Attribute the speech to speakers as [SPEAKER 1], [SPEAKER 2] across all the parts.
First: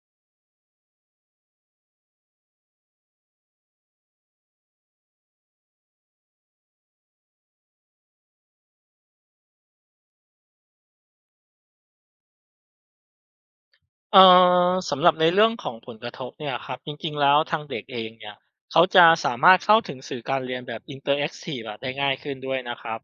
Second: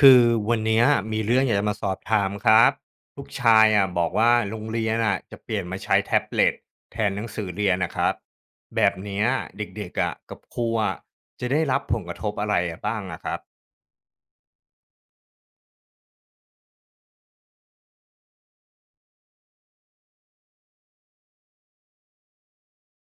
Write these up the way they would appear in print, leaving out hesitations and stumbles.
[SPEAKER 1] คือวันเนี้ยมีเรื่องอยากจะมาสอบถามครับลูกชายอ่ะบอกว่าโรงเรียนอ่ะจะเปลี่ยนมาใช้แท็บเล็ตแทนหนังสือเรียนนะครับแบบเนี้ยเด็กๆอ่ะกับครูอ่ะจะได้รับผลกระทบอะไรอะบ้างอะครับ
[SPEAKER 2] เอ่สำหรับในเรื่องของผลกระทบเนี่ยครับจริงๆแล้วทางเด็กเองเนี่ยเขาจะสามารถเข้าถึงสื่อการเรียนแบบอินเตอร์แอคทีฟอะได้ง่ายขึ้นด้วยนะครับ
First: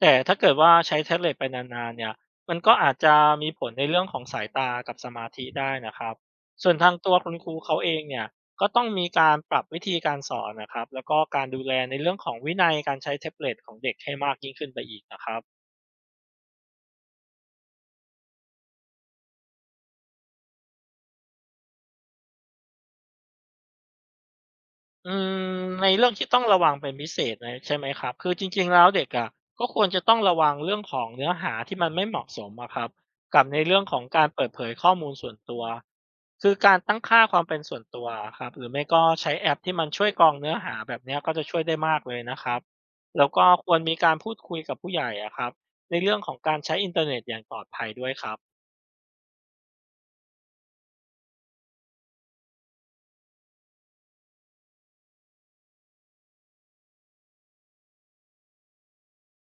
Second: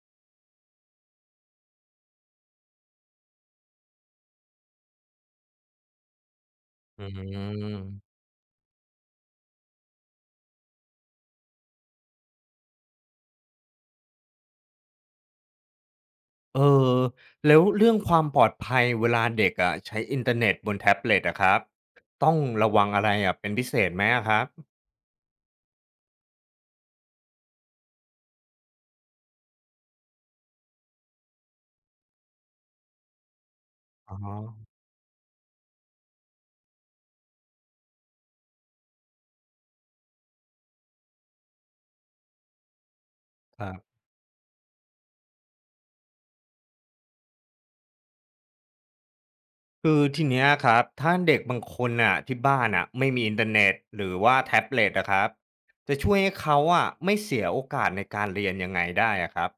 [SPEAKER 2] แต่ถ้าเกิดว่าใช้แท็บเล็ตไปนานๆเนี่ยมันก็อาจจะมีผลในเรื่องของสายตากับสมาธิได้นะครับส่วนทาง
[SPEAKER 1] อื
[SPEAKER 2] ตัวคุณครูเขาเอ
[SPEAKER 1] ม
[SPEAKER 2] งเนี่ยก็ต้องมีการปรับวิธีการสอนนะครับแล้วก็การดูแลในเรื่องของวินัยการใช้แท็บเล็ตของเด็กให้มากยิ่งขึ้นไปอีกนะครับ
[SPEAKER 1] เออแล้วเรื่องความปลอดภัยเวลาเด็กอ่ะใช้อินเทอร์เน็ตบนแท็บเล็ตอะครับต้องระวังอะไรอ่ะเป็นพิเศษไหมอะครับ
[SPEAKER 2] อืมในเรื่องที่ต้องระวังเป็นพิเศษเลยใช่ไหมครับคือจริงๆแล้วเด็กอะก็ควรจะต้องระวังเรื่องของเนื้อหาที่มันไม่เหมาะสมอะครับกับในเรื่องของ
[SPEAKER 1] อ๋อ
[SPEAKER 2] การเปิดเผยข้อมูลส่วนตัวคือการตั้งค่าความเป็นส่วนตัวอะครับหรือไม่ก็ใช้แอปที่มันช่วยกรองเนื้อหาแบบเนี้ยก็จะช่วยได้มากเลยนะครับแล้วก็
[SPEAKER 1] ค
[SPEAKER 2] ค
[SPEAKER 1] รั
[SPEAKER 2] วรมี
[SPEAKER 1] บ
[SPEAKER 2] การพูดคุยกับผู้ใหญ่อะครับในเรื่องของการใช้อินเทอร์เน็ตอย่างปลอดภัยด้วยครับ
[SPEAKER 1] คือทีเนี้ยครับถ้าเด็กบางคนน่ะที่บ้านน่ะไม่มีอินเทอร์เน็ตหรือว่าแท็บเล็ตอะครับจะช่วยให้เขาอะไม่เสียโอกาสในการเรียนยังไงได้อะครับ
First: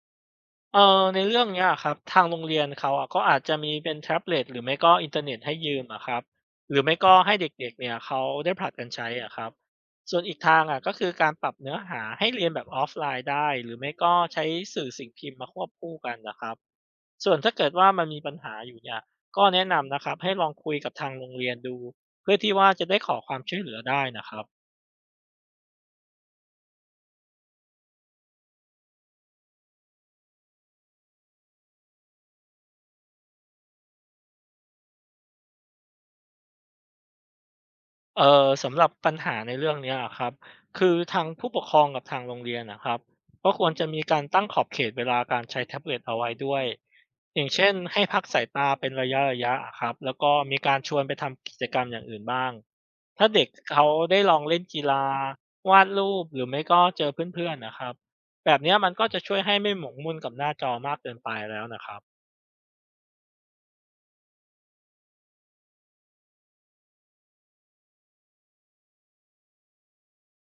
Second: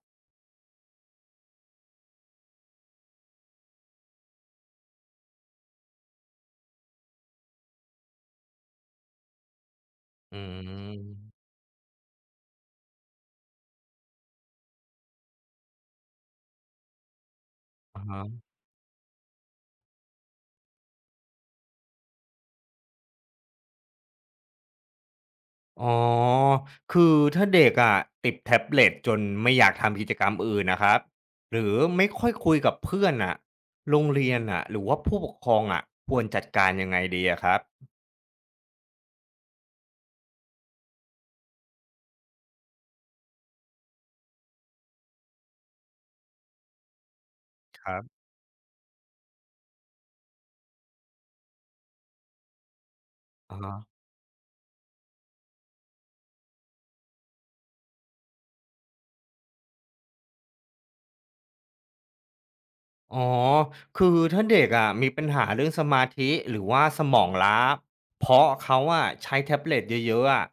[SPEAKER 2] ในเรื่องเนี้ยครับทางโรงเรียนเขาอะก็อาจจะมีเป็นแท็บเล็ตหรือไม่ก็อินเทอร์เน็ตให้ยืมอะครับหรือไม่ก็ให้เด็กๆเนี่ยเขาได้ผลัดกันใช้อะครับส่วนอี
[SPEAKER 1] อื
[SPEAKER 2] กทางอะก็คือการ
[SPEAKER 1] ม
[SPEAKER 2] ปรับเนื้อหาให้เรียนแบบออฟไลน์ได้หรือไม่ก็ใช้สื่อสิ่งพิมพ์มาควบคู่กันนะครับส่วนถ้าเกิดว่า
[SPEAKER 1] อะ
[SPEAKER 2] มันมีปัญ
[SPEAKER 1] ฮะ
[SPEAKER 2] หาอยู่เนี่ยก็แนะนำนะครับให้ลองคุยกับทางโรงเรียนดูเพื่อที่ว่าจะได้ขอความช่วยเหลือได้นะครับ
[SPEAKER 1] อ๋อคือถ้าเด็กอะติดแท็บเล็ตจนไม่อยากทำกิจกรรมอื่นน่ะครับหรือไม่ค่อยคุยกับเพื่อนน่ะโรงเรียนน่ะหรือว่าผู้ปกครองอะควรจัดการยังไงดีอะครับ
[SPEAKER 2] สำหรับปัญหาในเรื่องเนี้ยอะครับคือทางผู้ปกครองกับทางโรงเรียนนะครับก็ควรจะมีการตั้งขอบเขตเวลาการใช้แท็บเล็ตเอาไว้ด้วยอย่างเช่น
[SPEAKER 1] ครั
[SPEAKER 2] ให้พั
[SPEAKER 1] บ
[SPEAKER 2] กสายตาเป็นระยะๆอะครับแล้วก็มีการชวนไปทำกิจกรรมอย่างอื่นบ้างถ้าเด็ก
[SPEAKER 1] อะฮะ
[SPEAKER 2] เขาได้ลองเล่นกีฬาวาดรูปหรือไม่ก็เจอเพื่อนๆนะครับแบบเนี้ยมันก็จะช่วยให้ไม่หมกมุ่นกับหน้าจอมากเกินไปแล้วนะครับ
[SPEAKER 1] อ๋อ คือถ้าเด็กอะมีปัญหาเรื่องสมาธิหรือว่าสมองล้า เพราะเขาอะใช้แท็บเล็ตเยอะๆอะ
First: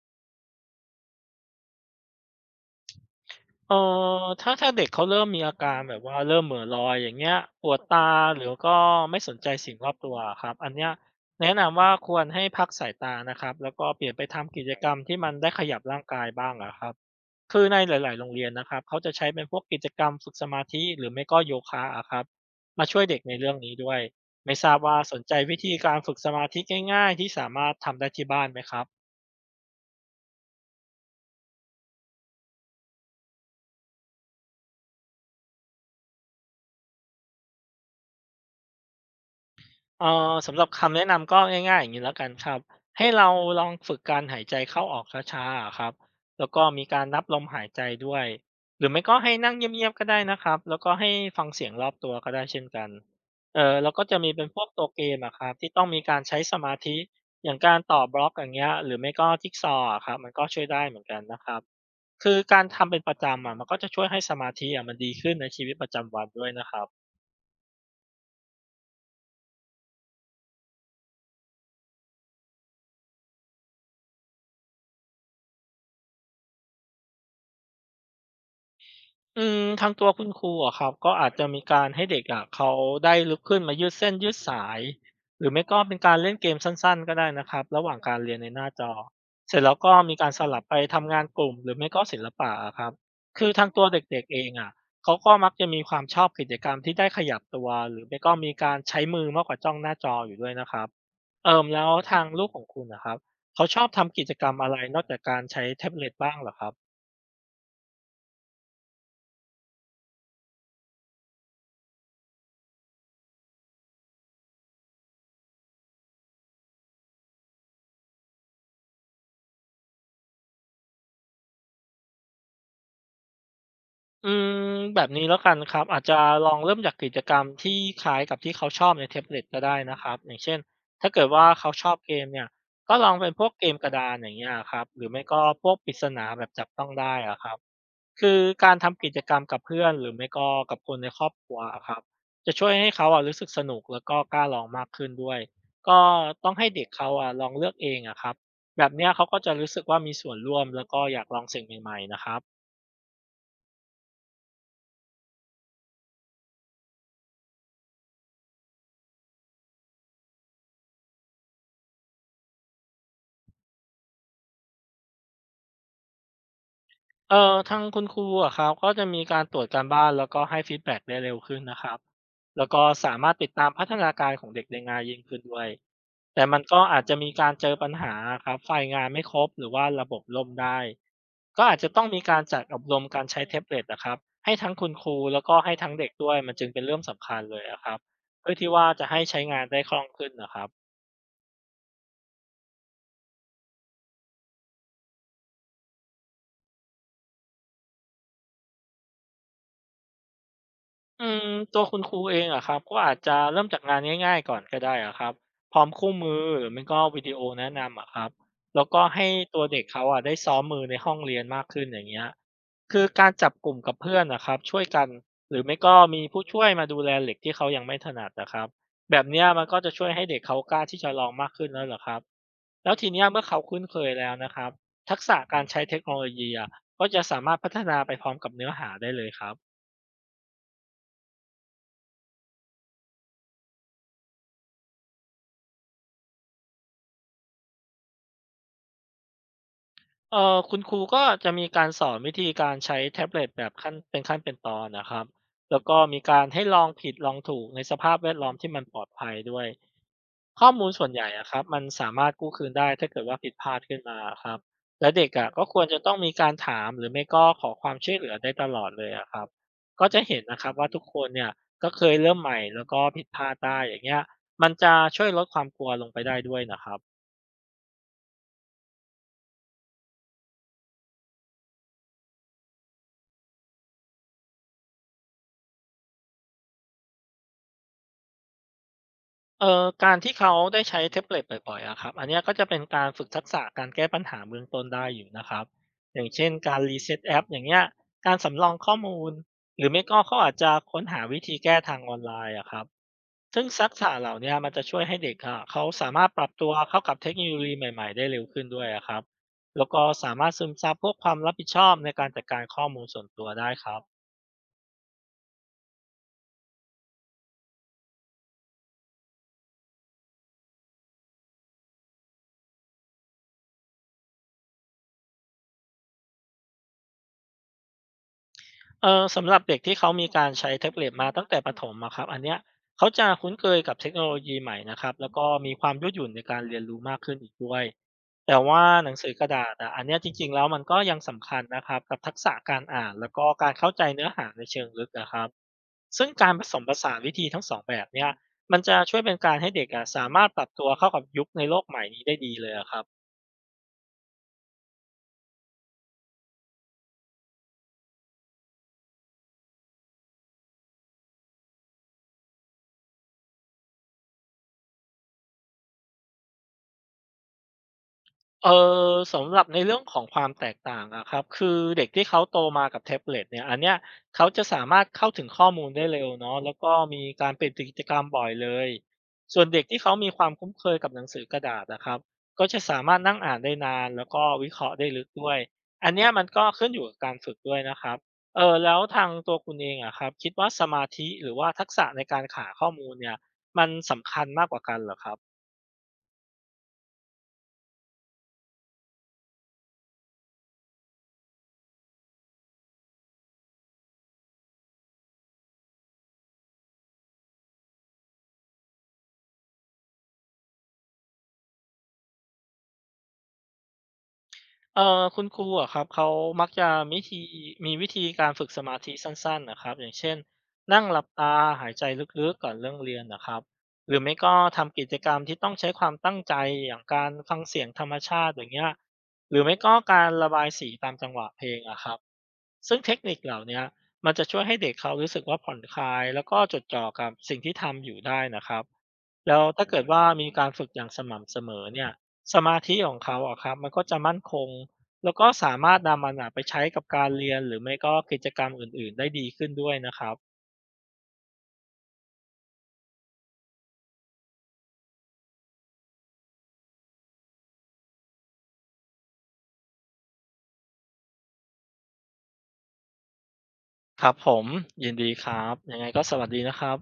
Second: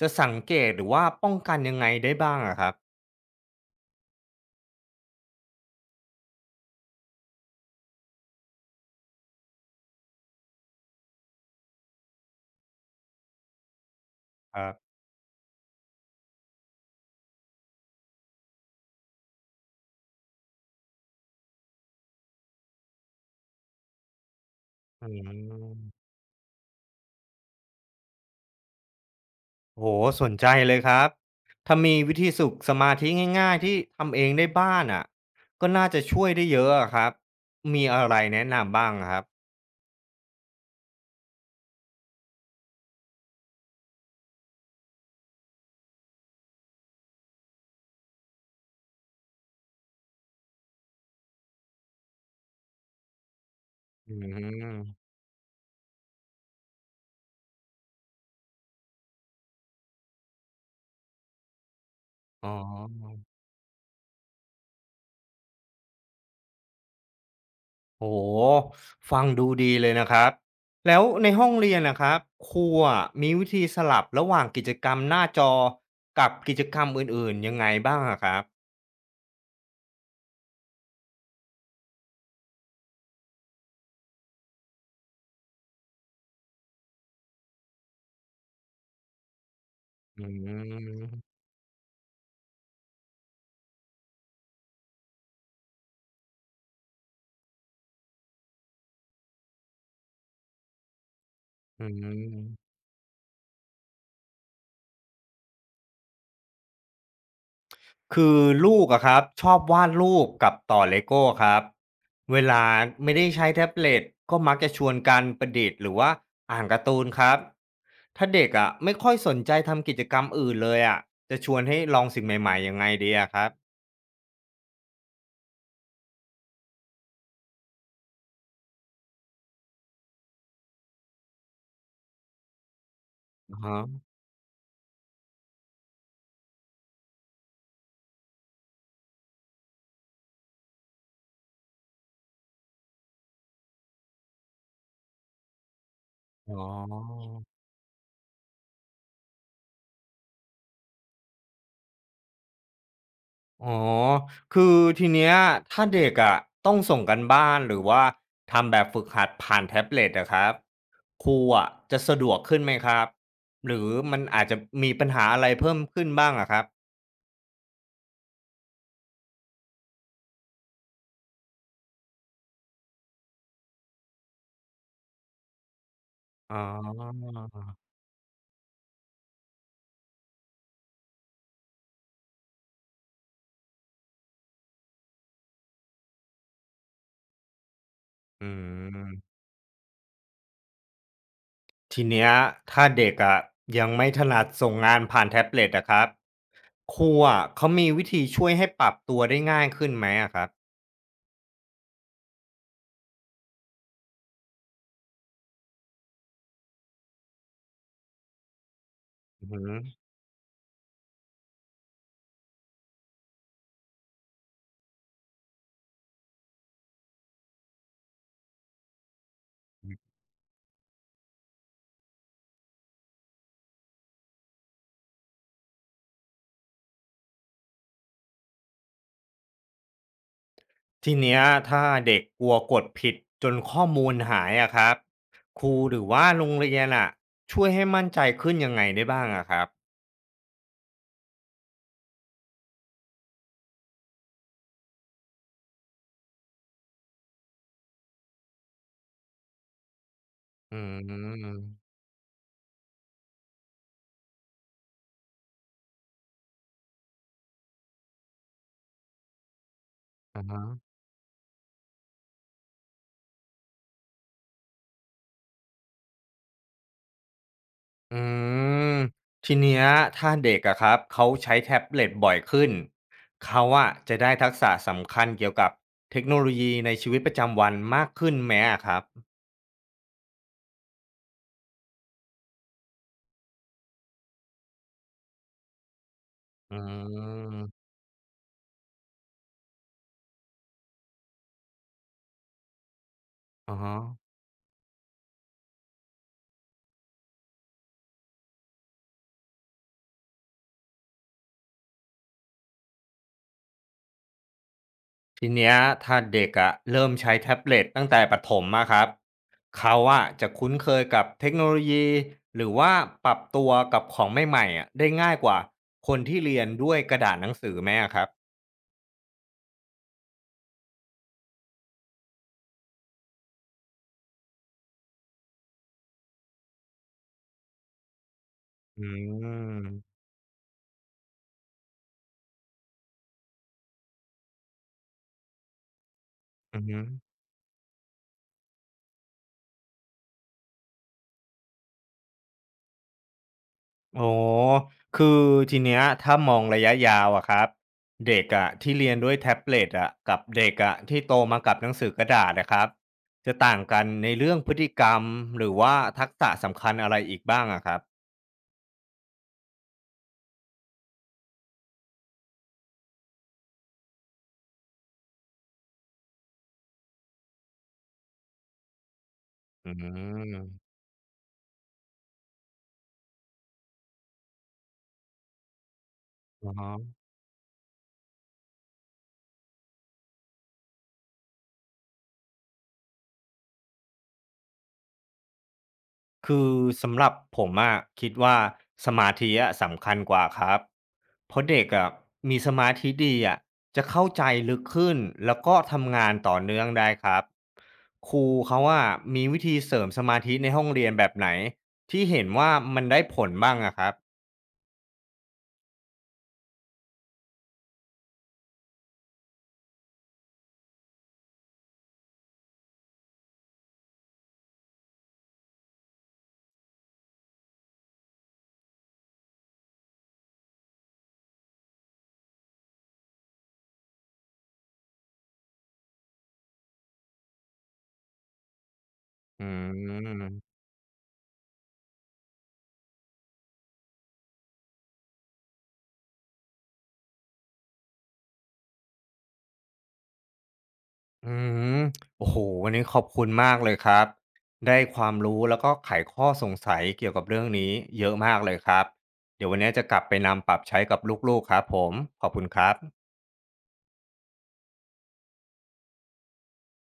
[SPEAKER 1] จะสังเกตหรือว่าป้องกันยังไงได้บ้างอะครับ
[SPEAKER 2] เอ่ถ้าเด็กเขาเริ่มมีอาการแบบว่าเริ่มเหม่อลอยอย่างเงี้ยปวดตาหรือก็ไม่สนใจสิ่งรอบตัวครับอันเนี้ยแนะนำว่าควรให้พักสายตานะครับแล้วก็เปลี่ยนไปทำ
[SPEAKER 1] ค
[SPEAKER 2] กิ
[SPEAKER 1] รั
[SPEAKER 2] จกร
[SPEAKER 1] บ
[SPEAKER 2] รมที่มันได้ขยับร่างกายบ้างอะครับคือในหลายๆโรงเรียนนะครับเขาจะใช้เป็นพวกกิจกรรมฝึกสมาธิหรือไม่ก็โยคะอะครับมาช่วยเด็กในเรื่องนี้ด้วยไม่ทราบว่า
[SPEAKER 1] อื
[SPEAKER 2] สนใจวิธี
[SPEAKER 1] ม
[SPEAKER 2] การฝึกสมาธิง่ายๆที่สามารถทำได้ที่บ้านไหมครับ
[SPEAKER 1] โอ้โสนใจเลยครับ ถ้ามีวิธีสุกสมาธิง่ายๆที่ทำเองได้บ้านอะก็น่าจะช่วยได้เยอะอะครับ มีอะไรแนะนำบ้างอะครับ
[SPEAKER 2] สำหรับคำแนะนำก็ง่ายๆอย่างนี้แล้วกันครับให้เราลองฝึกการหายใจเข้าออกช้าๆอะครับแล้วก็มีการนับลมหายใจด้วยหรือไม่ก็ให้นั่งเงียบๆก็ได้นะครับแล้วก็ให้ฟังเสียงรอบตัวก็ได้เช่นกันเออแล้วก็
[SPEAKER 1] อื
[SPEAKER 2] จะมีเป็นพวก
[SPEAKER 1] ม
[SPEAKER 2] ตัวเกมอะครับที่ต้องมีการใช้สมาธิอย่างการต่อบล็อกอย่างเงี้ยหรือไม่ก็จิกซอว์อะครับมันก็ช่วยได้เหมือนกันนะครับคือ
[SPEAKER 1] อ๋อ
[SPEAKER 2] การทำเป็นประจำอะมันก็จะช่วยให้สมาธิอะมันดีขึ้นในชีวิตประจำวันด้วยนะครับ
[SPEAKER 1] โอ้โฮฟังดูดีเลยนะครับแล้วในห้องเรียนนะครับครูอะมีวิธีสลับระหว่างกิจกรรมหน้าจอกับกิจกรรมอื่นๆยังไงบ้างอะครับ
[SPEAKER 2] อืมทางตัวคุณครูอะครับก็อาจจะมีการให้เด็กอะเขาได้ลุกขึ้นมายืดเส้นยืดสายหรือไม่ก็เป็นการเล่นเกมสั้นๆก็ได้นะครับระหว่างการเรียนในหน้าจอเสร็จแล้วก็มี
[SPEAKER 1] อื
[SPEAKER 2] การสลับไปทำงา
[SPEAKER 1] ม
[SPEAKER 2] นกลุ่มหรือไม่ก็ศิลปะอะครับคือทางตัวเด็กๆเองอะเขาก็มักจะมีความชอบกิจกรรมที่ได้ขยับตัวหรือไม่ก็มีการใช้มือมากกว่าจ้องหน้าจออยู่ด้วยนะครับเอ่ม
[SPEAKER 1] อื
[SPEAKER 2] แล้วทางลูกของ
[SPEAKER 1] ม
[SPEAKER 2] คุณนะครับเขาชอบทำกิจกรรมอะไรนอกจากการใช้แท็บเล็ตบ้างเหรอครับ
[SPEAKER 1] คือลูกอะครับชอบวาดรูปกับต่อเลโก้ครับเวลาไม่ได้ใช้แท็บเล็ตก็มักจะชวนกันประดิษฐ์หรือว่าอ่านการ์ตูนครับถ้าเด็กอะไม่ค่อยสนใจทำกิจกรรมอื่นเลยอะจะชวนให้ลองสิ่งใหม่ๆยังไงดีอะครับ
[SPEAKER 2] อืแบบนี้แล้วกันครับอาจจะลองเริ่มจากกิจกรรมที่คล้ายกับที่เขาชอบในแท็บเล็ตก็ได้นะครับอย่างเช่นถ้าเกิดว่าเขาชอบเกมเนี่ยก็ลองเป็นพวกเกมกระดานอย่างเงี้ยครับหรือไม่ก็พวกปริศนาแบบจับต้องได้อะครับคือการทำกิจกรรมกับเพื่อนหรือไม่ก็กับคนในครอบครัวอะครับจะช่วยให้เขาอะรู้สึกสนุกแล้วก็กล้าลองมากขึ้นด้วยก็ต้อ
[SPEAKER 1] อ๋
[SPEAKER 2] ง
[SPEAKER 1] อ
[SPEAKER 2] ให้เด็กเขาอะลองเลือกเองอะครับแบบเนี้ยเขาก็จะรู้สึกว่ามีส่วนร่วมแล้วก็อยากลองสิ่งใหม่ๆนะครับ
[SPEAKER 1] อ๋อคือทีเนี้ยถ้าเด็กอะต้องส่งกันบ้านหรือว่าทำแบบฝึกหัดผ่านแท็บเล็ตอะครับครูอะจะสะดวกขึ้นไหมครับหรือมันอาจจะมีปัญหาอะไรเพิ่มขึ้นบ้างอะครับ
[SPEAKER 2] ทางคุณครูอะครับก็จะมีการตรวจการบ้านแล้วก็ให้ฟีดแบ็กได้เร็วขึ้นนะครับแล้วก็สามารถติดตามพัฒนาการของเด็กได้ง่ายยิ่งขึ้นด้วยแต่
[SPEAKER 1] อ๋
[SPEAKER 2] มั
[SPEAKER 1] อ
[SPEAKER 2] นก็อาจจะมีการเจอปัญหาครับไฟล์งานไม่ครบหรือว่าระบบล่มได้ก็อาจจะต้องมีการจัดอบรมการใช้แท็บเล็ตนะครับให้ทั้งคุณครูแล้วก็ให้ทั้งเด็กด้วยมันจึงเป็นเรื่องสำคัญเลยอะครับ
[SPEAKER 1] อื
[SPEAKER 2] เพื่อที่ว่าจะให้ใช้
[SPEAKER 1] ม
[SPEAKER 2] งานได้คล่องขึ้นนะครับ
[SPEAKER 1] ทีเนี้ยถ้าเด็กอะยังไม่ถนัดส่งงานผ่านแท็บเล็ตอะครับครูอะเขามีวิธีช่วยให้ปรับตัวได้ง่ายขึ้นไหมอะครับ
[SPEAKER 2] อืมตัวคุณครูเองอะครับก็อาจจะเริ่มจากงานง่ายๆก่อนก็ได้อะครับพร้อมคู่มือหรือไม่ก็วิดีโอแนะนำอะครับแล้วก็ให้
[SPEAKER 1] อื
[SPEAKER 2] ตัวเด็ก
[SPEAKER 1] ม
[SPEAKER 2] เขาอะได้ซ้อมมือในห้องเรียนมากขึ้นอย่างเงี้ยคือการจับกลุ่มกับเพื่อนนะครับช่วยกันหรือไม่ก็มีผู้ช่วยมาดูแลเหล็กที่เขายังไม่ถนัดนะครับแบบเนี้ยมันก็จะช่วยให้เด็กเขากล้าที่จะลองมากขึ้นแล้วเหรอครับแล้วทีเนี้ยเมื่อเขาคุ้นเคยแล้วนะครับทักษะการใช้เทคโนโลยีอะก็จะสามารถพัฒนาไปพร้อมกับเนื้อหาได้เลยครับ
[SPEAKER 1] ทีเนี้ยถ้าเด็กกลัวกดผิดจนข้อมูลหายอะครับครูหรือว่าโรงเรียนอะช่วยให้มั่นใจขึ้นยังไงได้บ้างอะครับ
[SPEAKER 2] คุณครูก็จะมีการสอนวิธีการใช้แท็บเล็ตแบบขั้นเป็นขั้นเป็นตอนนะครับแล้วก็มีการให้ลองผิดลองถูกในสภาพแวดล้อมที่มันปลอดภัยด้วยข้อ
[SPEAKER 1] อื
[SPEAKER 2] มูลส่วนใหญ่อะครั
[SPEAKER 1] ม
[SPEAKER 2] บมันสามารถกู้คืนได้ถ้าเกิดว่าผิดพลาดขึ้นมาครับและเด็กอะก็ควรจะต้องมีการถามหรือไม่ก็ขอความช่วยเหลือได้ตลอดเลยอะครับก็จะเห็น
[SPEAKER 1] อ่า
[SPEAKER 2] นะ
[SPEAKER 1] ฮะ
[SPEAKER 2] ครับว่าทุกคนเนี่ยก็เคยเริ่มใหม่แล้วก็ผิดพลาดได้อย่างเงี้ยมันจะช่วยลดความกลัวลงไปได้ด้วยนะครับ
[SPEAKER 1] อืมทีเนี้ยถ้าเด็กอะครับเขาใช้แท็บเล็ตบ่อยขึ้นเขาอะจะได้ทักษะสำคัญเกี่ยวกับเทคโนโลยีในชีวิตประจำวันมากขึ้นไหมอะครับ
[SPEAKER 2] การที่เขาได้ใช้แท็บเล็ตบ่อยๆอะครับอันเนี้ยก็จะเป็นการฝึกทักษะการแก้ปัญหาเบื้องต้นได้อยู่นะครับอย่างเช่น
[SPEAKER 1] อื
[SPEAKER 2] การ reset แอปอย่างเงี้ย
[SPEAKER 1] ม
[SPEAKER 2] การสำรองข้อมูลหรือไม่ก็เขาอาจจะค้นหาวิธีแก้ทางออนไลน์อะครับซึ่ง
[SPEAKER 1] อ่า
[SPEAKER 2] ทัก
[SPEAKER 1] ฮะ
[SPEAKER 2] ษะเหล่าเนี้ยมันจะช่วยให้เด็กอะเขาสามารถปรับตัวเข้ากับเทคโนโลยีใหม่ๆได้เร็วขึ้นด้วยอะครับแล้วก็สามารถซึมซับพวกความรับผิดชอบในการจัดการข้อมูลส่วนตัวได้ครับ
[SPEAKER 1] ทีเนี้ยถ้าเด็กอะเริ่มใช้แท็บเล็ตตั้งแต่ประถมอะครับเขาอะจะคุ้นเคยกับเทคโนโลยีหรือว่าปรับตัวกับของใหม่ๆอะได้ง่ายกว่าคนที่เรียนด้วยกระดาษหนังสือไหมอะครับ
[SPEAKER 2] เออสำหรับเด็กที่เขามีการใช้แท็บเล็ตมาตั้งแต่ประถมอะครับอันเนี้ยเขาจะคุ้นเคยกับเทคโนโลยีใหม่นะครับแล้วก็มีความยืดหยุ่นในการเรียนรู้มากขึ้นอีกด้วยแต่ว่า
[SPEAKER 1] อื
[SPEAKER 2] หนังสือกระดาษอะอันเนี้ย
[SPEAKER 1] ม
[SPEAKER 2] จริงๆแล้วมันก็ยังสำคัญนะครับกับทักษะการอ่านแล้วก็การเข้าใจเนื้อหาในเชิงลึกนะครับซึ่งการผส
[SPEAKER 1] อือ
[SPEAKER 2] มผ
[SPEAKER 1] ฮึ
[SPEAKER 2] สานวิธีทั้งสองแบบเนี้ยมันจะช่วยเป็นการให้เด็กอะสามารถปรับตัวเข้ากับยุคในโลกใหม่นี้ได้ดีเลยอะครับ
[SPEAKER 1] โอ้คือทีเนี้ยถ้ามองระยะยาวอะครับเด็กอะที่เรียนด้วยแท็บเล็ตอะกับเด็กอะที่โตมากับหนังสือกระดาษนะครับจะต่างกันในเรื่องพฤติกรรมหรือว่าทักษะสำคัญอะไรอีกบ้างอะครับ
[SPEAKER 2] เออสำหรับในเรื่องของความแตกต่างอะครับคือเด็กที่เขาโตมากับแท็บเล็ตเนี่ยอันเนี้ยเขาจะสามารถเข้าถึงข้อมูลได้เร็วเนาะแล้วก็มีการเปลี่ยนกิจกรรมบ่อยเลยส่วนเด็ก
[SPEAKER 1] อื
[SPEAKER 2] ที่เขามีความคุ้น
[SPEAKER 1] ม
[SPEAKER 2] เคยกับหนังสือกระดาษนะครับก็จะสามารถนั่งอ่านได้นานแล้วก็วิเคราะห์ได้ลึกด้วยอันเนี้ยมันก็
[SPEAKER 1] อะ
[SPEAKER 2] ขึ้น
[SPEAKER 1] ฮะ
[SPEAKER 2] อยู่กับการฝึกด้วยนะครับเออแล้วทางตัวคุณเองอะครับคิดว่าสมาธิหรือว่าทักษะในการหาข้อมูลเนี่ยมันสำคัญมากกว่ากันเหรอครับ
[SPEAKER 1] คือสำหรับผมอะคิดว่าสมาธิอะสำคัญกว่าครับ เพราะเด็กอะมีสมาธิดีอะจะเข้าใจลึกขึ้นแล้วก็ทำงานต่อเนื่องได้ครับครูเขาอะมีวิธีเสริมสมาธิในห้องเรียนแบบไหนที่เห็นว่ามันได้ผลบ้างอะครับ
[SPEAKER 2] คุณครูอะครับเขามักจะมีวิธีการฝึกสมาธิสั้นๆนะครับอย่างเช่นนั่งหลับตาหายใจลึกๆก่อนเรื่องเรียนนะครับหรือไม่ก็ทำกิจกรรมที่ต้องใช้ความตั้งใจอย่างการฟังเสียงธรรมชาติอย่างเงี้ยหรือไม่ก็การระบายสีตามจังหวะเพลงอะครับซึ่งเทคนิคเหล่าเนี้ยมันจะช่วยให้เด็กเขารู้สึกว่าผ่อนคลายแล้วก็จดจ่อกับสิ่งที่ทำอยู่ได้นะครับ แล้
[SPEAKER 1] อื
[SPEAKER 2] วถ้าเกิดว่ามี
[SPEAKER 1] ม
[SPEAKER 2] การฝึกอย่างสม่ำเสมอเนี่ยสมาธิของเขาอะครับมันก็จะมั่นคงแล้วก็สามารถนำมันอะไปใช้กับการเรียนหรือไม่ก็กิจกรรมอื่นๆได้ดีขึ้นด้วยนะครับ
[SPEAKER 1] อืมโอ้โหวันนี้ขอบคุณมากเลยครับได้ความรู้แล้วก็ไขข้อสงสัยเกี่ยวกับเรื่องนี้เยอะมากเลยครับเดี๋ยววันนี้จะกลับไปนำปรับใช้กับลูกๆครับผมขอบคุณครับ
[SPEAKER 2] ครับผมยินดีครับยังไงก็สวัสดีนะครับ